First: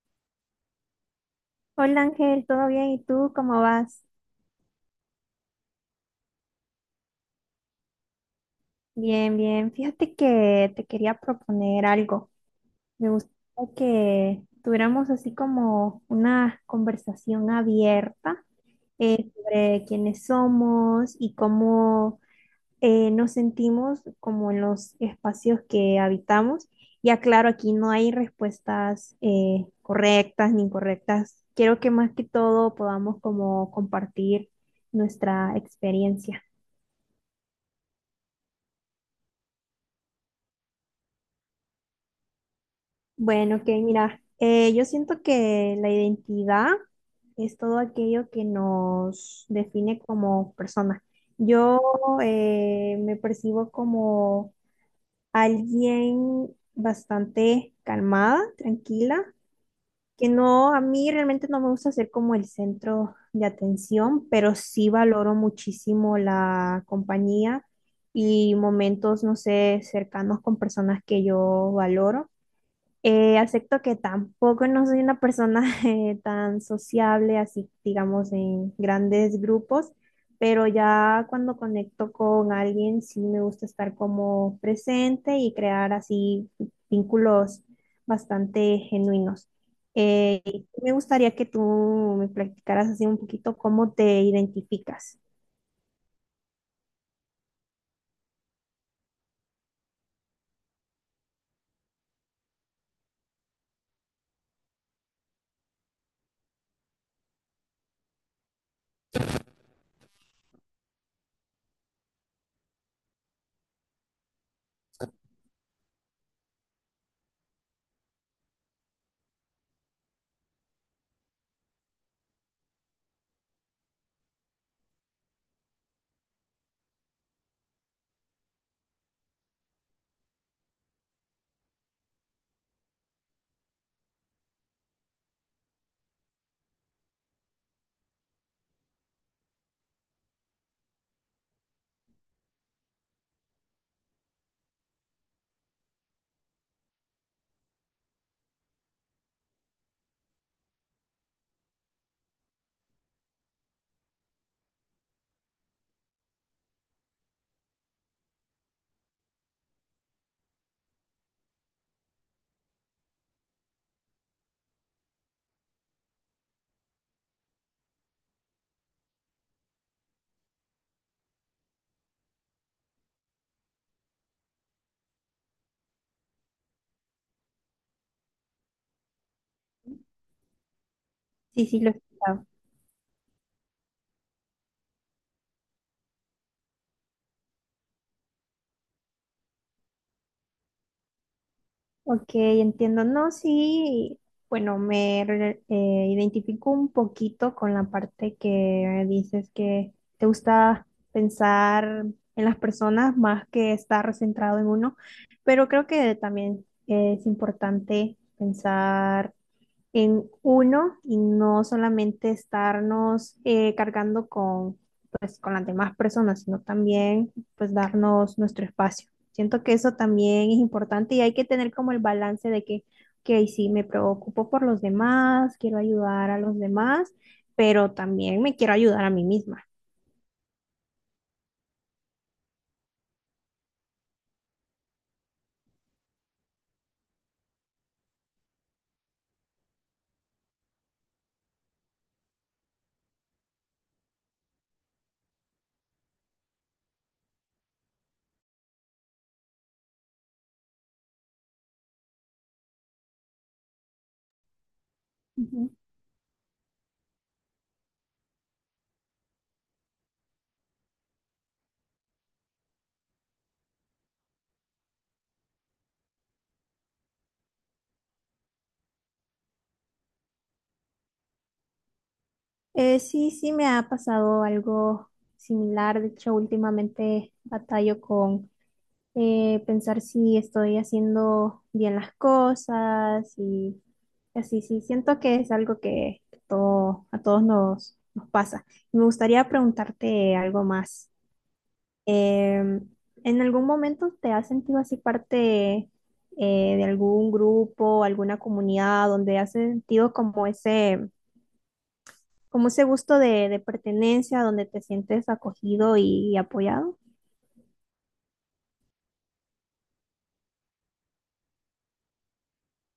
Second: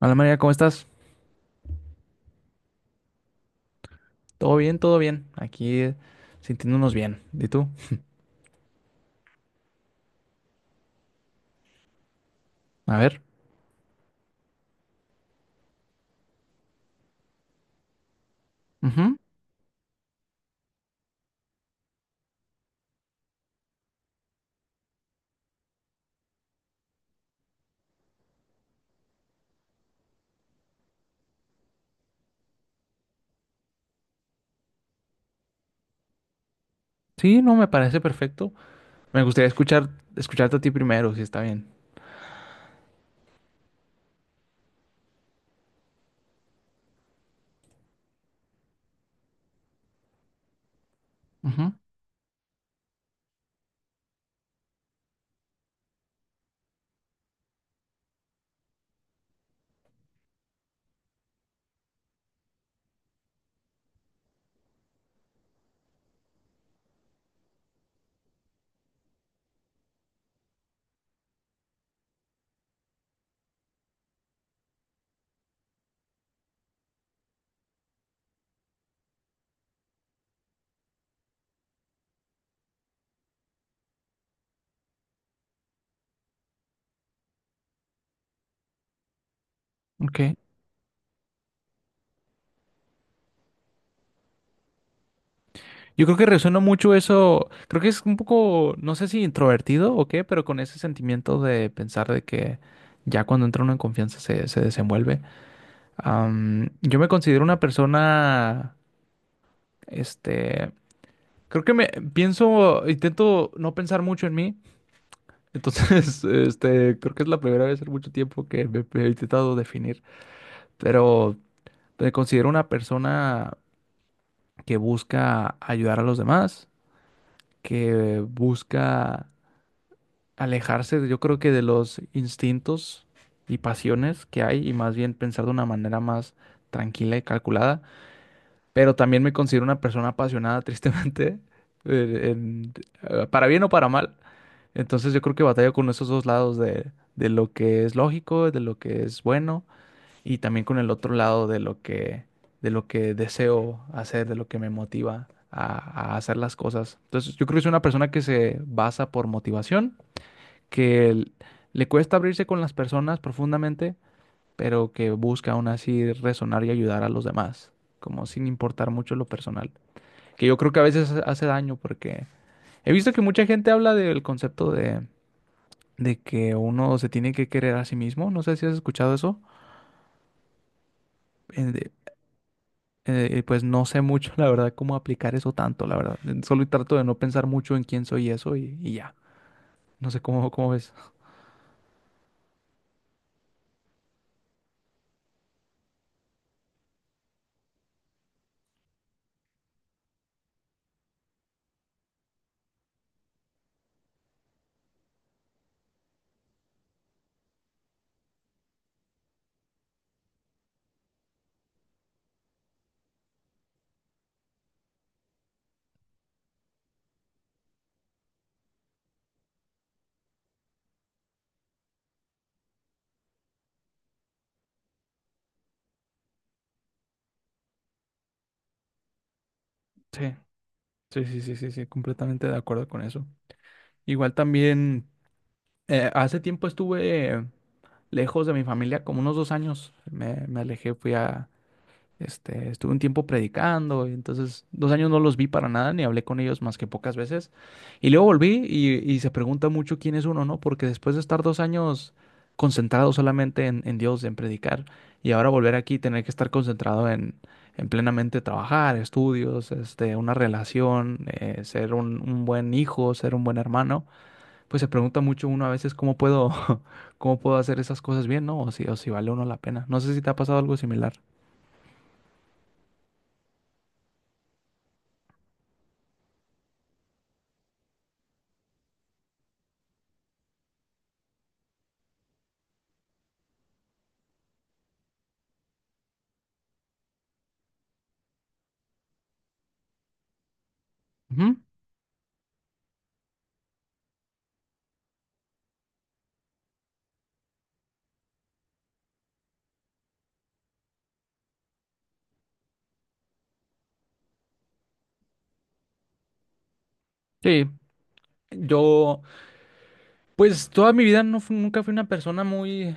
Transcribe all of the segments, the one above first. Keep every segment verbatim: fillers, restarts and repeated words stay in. Hola María, ¿cómo estás? Hola Ángel, ¿todo bien? ¿Y tú cómo vas? ¿Todo bien? ¿Todo bien? Aquí eh, sintiéndonos bien. ¿Y tú? Bien, bien. Fíjate que te quería proponer algo. A Me ver. gustaría que tuviéramos así como una conversación abierta Ujú. eh, sobre quiénes somos y cómo eh, nos sentimos como en los espacios que habitamos. Ya claro, aquí no hay respuestas eh, correctas ni incorrectas. Quiero que más que todo podamos como compartir nuestra experiencia. Sí, no, me parece perfecto. Me gustaría escuchar, escucharte a ti primero, si está bien. Bueno, que mira, eh, yo siento que la identidad es todo aquello que nos define como personas. Ujú. Yo eh, me percibo como alguien bastante calmada, tranquila, que no, a mí realmente no me gusta ser como el centro de atención, pero sí valoro muchísimo la compañía y momentos, no sé, cercanos con personas que yo valoro. Eh, acepto que tampoco no soy una persona eh, tan sociable, así digamos en grandes grupos, pero ya cuando conecto con alguien sí me gusta estar como presente y crear así vínculos bastante genuinos. Ok. Eh, y me gustaría que tú me platicaras así un poquito cómo te identificas. Yo creo que resuena mucho eso. Creo que es un poco, no sé si introvertido o qué, pero con ese sentimiento de pensar de que ya cuando entra uno en confianza se, se desenvuelve. Am, yo me considero una persona, este, creo que me pienso, intento no pensar mucho en mí. Entonces, este, creo que es la primera vez en mucho tiempo que me, me he intentado definir, pero me considero una persona que busca ayudar a los demás, que busca alejarse, de- yo creo que de los instintos y pasiones que hay y más bien pensar de una manera más tranquila y calculada, pero también me considero una persona apasionada, tristemente, en- en- eh, para bien o para mal. Entonces yo creo que batalla con esos dos lados de, de lo que es lógico, de lo que es bueno, y también con el otro lado de lo que, de lo que deseo hacer, de lo que me motiva a, a hacer las cosas. Entonces yo creo que es una persona que se basa por motivación, que l- le cuesta abrirse con las personas profundamente, pero que busca aún así resonar y ayudar a los demás, como sin importar mucho lo personal, que yo creo que a veces hace hace daño porque he visto que mucha gente habla del concepto de de que uno se tiene que querer a sí mismo. No sé si has escuchado eso. Eh, Sí, sí, lo de- he escuchado. eh, pues no sé mucho, la verdad, cómo aplicar eso tanto, la verdad. Eh, Solo trato de no pensar mucho en quién soy y eso y, y ya. No sé cómo, cómo ves. Ok, entiendo. No, sí, bueno, me re- eh, identifico un poquito con la parte que dices que te gusta pensar en las personas más que estar centrado en uno, pero creo que también es importante pensar en uno y no solamente estarnos eh, cargando con, pues, con las demás personas, sino también pues darnos nuestro espacio. Siento que eso también es importante y hay que tener como el balance de que, ok, sí, me preocupo por los demás, quiero ayudar a los demás, pero también me quiero ayudar a mí misma. Sí, sí, sí, sí, sí, sí, completamente de acuerdo con eso. Igual también, eh, hace tiempo estuve lejos de mi familia, como unos dos años. Me, me alejé, fui a, Este, estuve un tiempo predicando, y entonces dos años no los vi para nada, ni hablé con ellos más que pocas veces. Y luego volví y, y se pregunta mucho quién es uno, ¿no? Porque después de estar dos años concentrado solamente en, en Dios, en predicar, y ahora Ujú. volver aquí y tener que estar concentrado en, en plenamente trabajar, estudios, este, una relación, eh, ser un, un buen hijo, ser un buen hermano, pues se pregunta mucho uno a veces cómo puedo, cómo puedo hacer esas cosas bien, ¿no? O si, o si vale uno la pena. No sé si te ha pasado algo similar. Eh, sí, sí, me ha pasado algo similar. De hecho, últimamente batallo con eh, pensar si estoy haciendo bien las cosas y así, sí, siento que es algo que todo, a todos nos, nos pasa. Me gustaría preguntarte algo más. Ujú. Em, ¿en algún momento te has sentido así parte eh, de algún grupo, alguna comunidad donde has sentido como ese, como ese gusto de, de pertenencia, donde te sientes acogido y apoyado? Sí, Yo, pues toda mi vida no fu- nunca fui una persona muy,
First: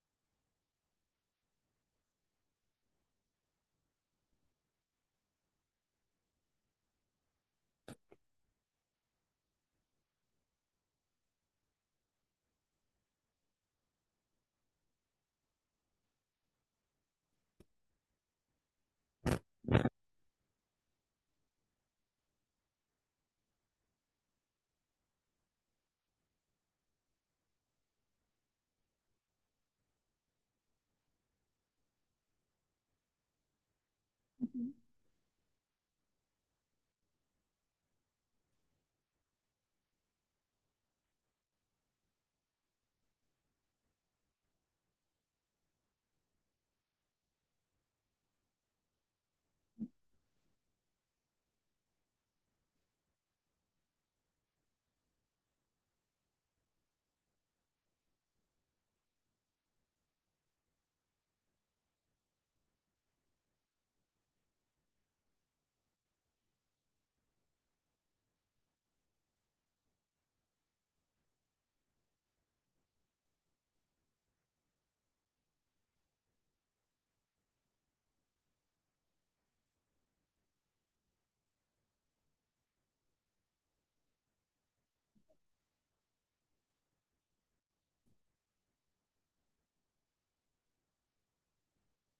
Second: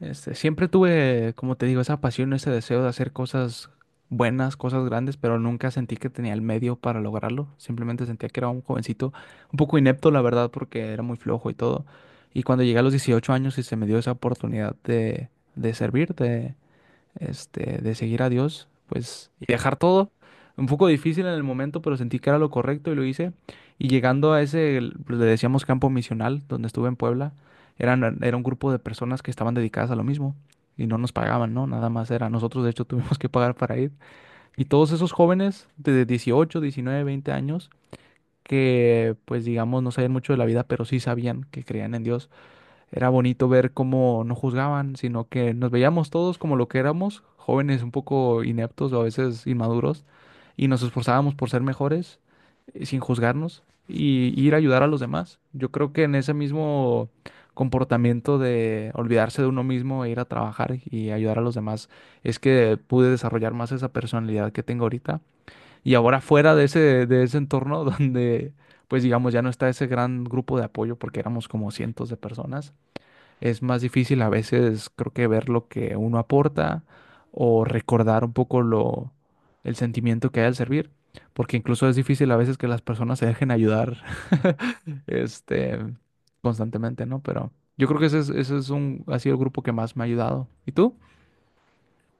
este, siempre tuve, como te digo, esa pasión, ese deseo de hacer cosas buenas, cosas grandes, pero nunca sentí que tenía el medio para lograrlo. Simplemente sentía que era un jovencito, un poco inepto, la verdad, porque era muy flojo y todo. Y cuando llegué a los dieciocho años y se me dio esa oportunidad de, de servir, este, de seguir a Dios, pues, y dejar todo. Un poco difícil en el momento, pero sentí que era lo correcto y lo hice. Y llegando a ese, el- pues, le decíamos campo misional, donde estuve en Puebla, eran, era un grupo de personas que estaban dedicadas a lo mismo y no nos pagaban, ¿no? Nada más era. Nosotros, de hecho, tuvimos que pagar para ir. Y todos esos jóvenes de dieciocho, diecinueve, veinte años, que pues digamos no sabían mucho de la vida, pero sí sabían que creían en Dios, era bonito ver cómo no juzgaban, sino que nos veíamos todos como lo que éramos, jóvenes un poco ineptos o a veces inmaduros, y nos esforzábamos por ser mejores eh, sin juzgarnos y y ir a ayudar a los demás. Yo creo que en ese mismo comportamiento de olvidarse de uno mismo e ir a trabajar y ayudar a los demás es que pude desarrollar más esa personalidad que tengo ahorita. Y ahora fuera de ese, de ese, entorno donde, pues digamos, ya no está ese gran grupo de apoyo porque éramos como cientos de personas, es más difícil a veces, creo que ver lo que uno aporta o recordar un poco lo, el sentimiento que hay al servir, porque incluso es difícil a veces que las personas se dejen ayudar, este, constantemente, ¿no? Pero yo creo que ese es, ese es un, ha sido el grupo que más me ha ayudado. ¿Y tú?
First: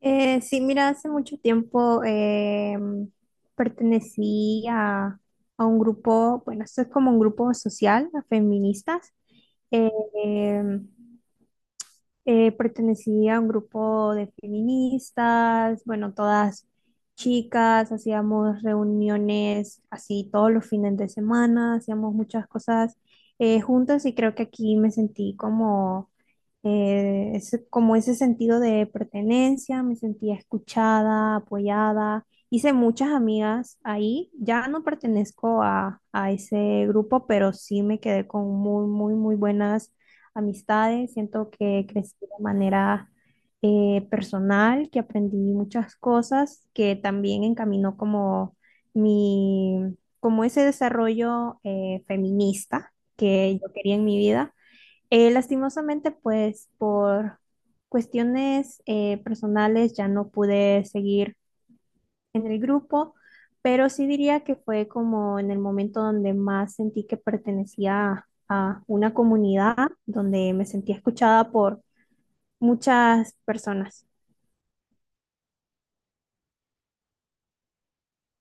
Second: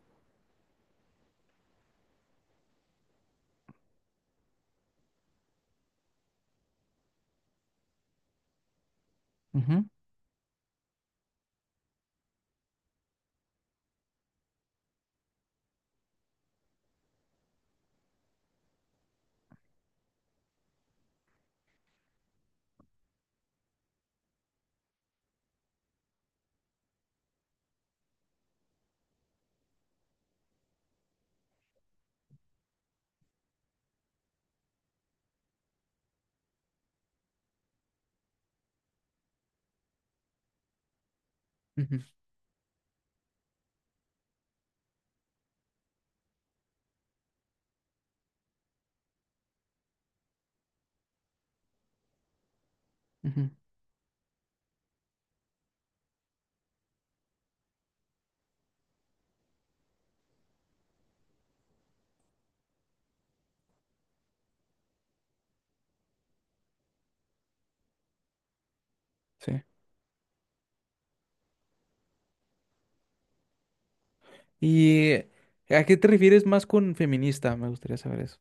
Eh, sí, mira, hace mucho tiempo em, pertenecí a, a un grupo, bueno, esto es como un grupo social, a feministas, Ujú, eh, em, eh, pertenecía a un grupo de feministas, bueno, todas chicas, hacíamos reuniones así todos los fines de semana, hacíamos muchas cosas eh, juntas y creo que aquí me sentí como, eh, ese- como ese sentido de pertenencia, me sentía escuchada, apoyada. Hice muchas amigas ahí, ya no pertenezco a, a ese grupo, pero sí me quedé con muy, muy, muy buenas amistades, siento que ujú, crecí de manera eh, personal, que aprendí muchas cosas, que también encaminó como mi, como ese desarrollo eh, feminista ujú. que yo quería en mi vida. Eh, lastimosamente, pues por cuestiones eh, personales ya no pude seguir en el grupo, pero sí diría que fue como en el momento donde más sentí que pertenecía a una Sí. comunidad, donde me sentía escuchada por muchas personas. ¿Y a qué te refieres más con feminista? Me gustaría saber eso.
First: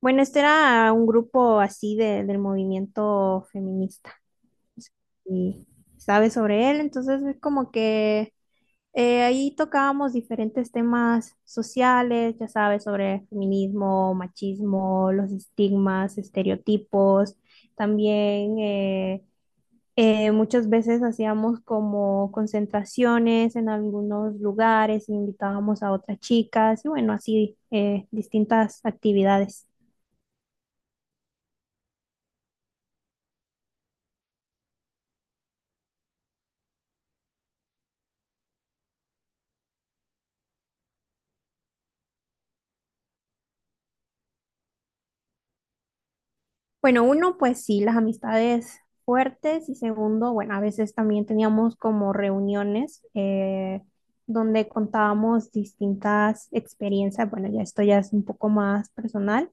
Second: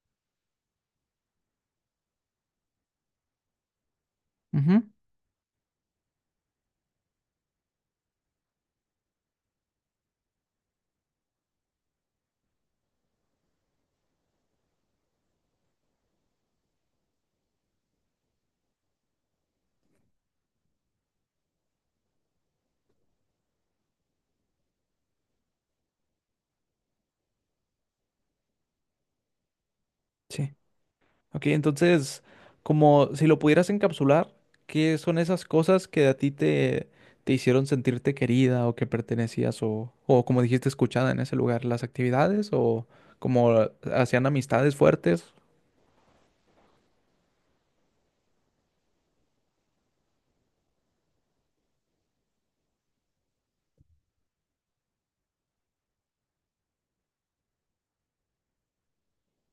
Bueno, este era un grupo así de- del movimiento feminista. Ujú. Y sabes sobre él, entonces es como que Eh, ahí tocábamos diferentes temas sociales, ya sabes, sobre feminismo, machismo, los estigmas, estereotipos. También eh, eh, muchas veces hacíamos como concentraciones en algunos lugares, invitábamos a otras chicas y bueno, así eh, distintas actividades. Sí. Ok, entonces, como si lo pudieras encapsular, ¿qué son esas cosas que a ti te, te hicieron sentirte querida o que pertenecías o, o como dijiste, escuchada en ese lugar? ¿Las actividades o como hacían amistades fuertes? Bueno, uno, pues sí, las amistades fuertes y segundo, bueno, a veces también teníamos como reuniones eh, donde contábamos distintas experiencias, bueno, ya esto ya es un poco más personal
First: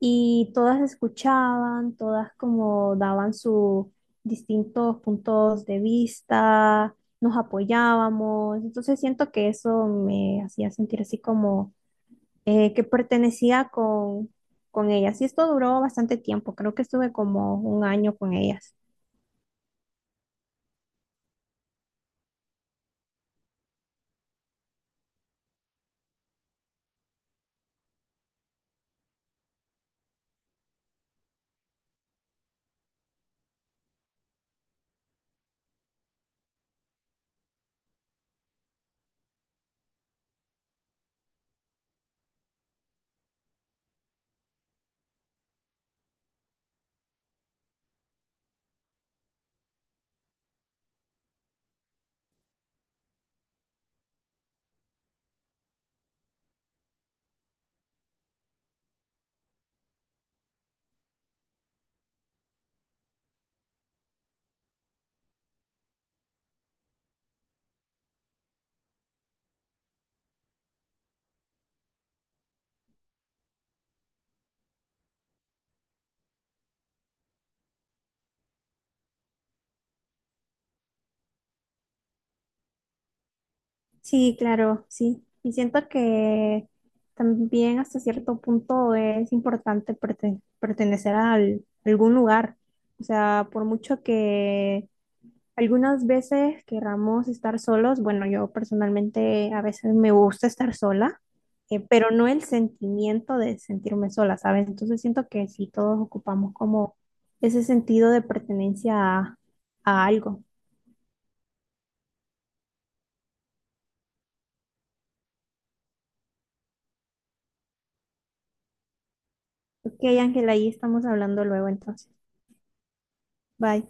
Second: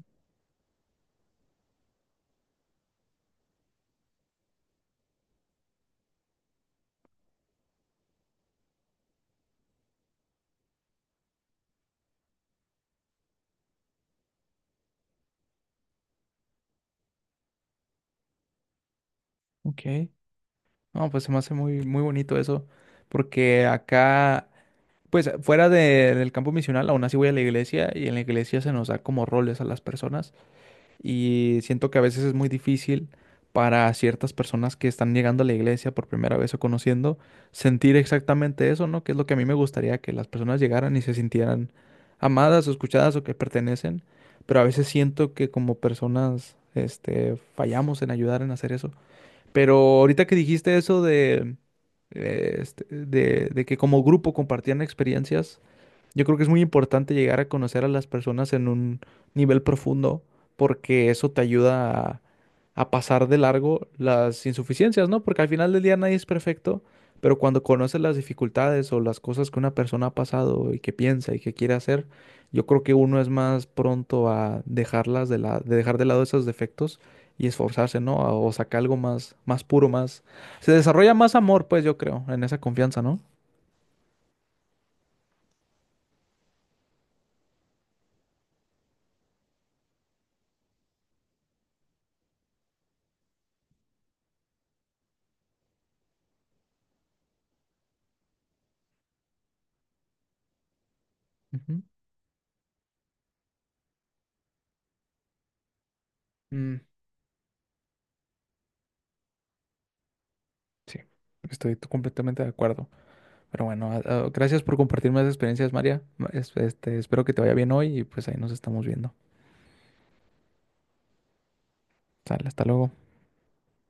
y todas escuchaban, todas como daban sus distintos puntos de vista, nos apoyábamos, entonces siento que eso me hacía sentir así como eh, que pertenecía con, con ellas. Y esto duró bastante tiempo, creo que estuve como un año con ellas. Ok, no, pues se me hace muy, muy bonito eso, porque acá, pues fuera de- del campo misional, aún así voy a la iglesia y en la iglesia se nos da como roles a las personas. Y siento que a veces es muy difícil para ciertas personas que están llegando a la iglesia por primera vez o conociendo, sentir exactamente eso, ¿no? Que es lo que a mí me gustaría, que las personas llegaran y se sintieran amadas o escuchadas o que pertenecen. Pero a veces siento que como personas, este, fallamos en ayudar en hacer eso. Pero ahorita que dijiste eso de, eh, este, de, de que como grupo compartían experiencias, yo creo que es muy importante llegar a conocer a las personas en un nivel profundo porque eso te ayuda a, a pasar de largo las insuficiencias, ¿no? Porque al final del día nadie es perfecto, pero cuando conoces las dificultades o las cosas que una persona ha pasado y que piensa y que quiere hacer, yo creo que uno es más pronto a dejarlas de la, de dejar de lado esos defectos y esforzarse, ¿no? O sacar algo más, más puro, más. Se desarrolla más amor, pues yo creo, en esa confianza, ¿no? Sí, claro, sí. Y siento que también hasta cierto punto es importante perte- pertenecer a al- algún lugar. O sea, por mucho que algunas veces querramos estar solos. Bueno, yo personalmente a veces me gusta estar sola, eh, Ujú. pero no el sentimiento de sentirme sola, ¿sabes? Entonces siento que sí, todos ocupamos Mm. como ese sentido de pertenencia a, a algo. Sí, estoy t- completamente de acuerdo. Pero bueno, a- a- gracias por compartirme las experiencias, María. Ma- es- Este, espero que te vaya bien hoy y pues ahí nos estamos viendo. Ok, Ángela, ahí estamos hablando luego entonces. Sale, hasta luego. Bye.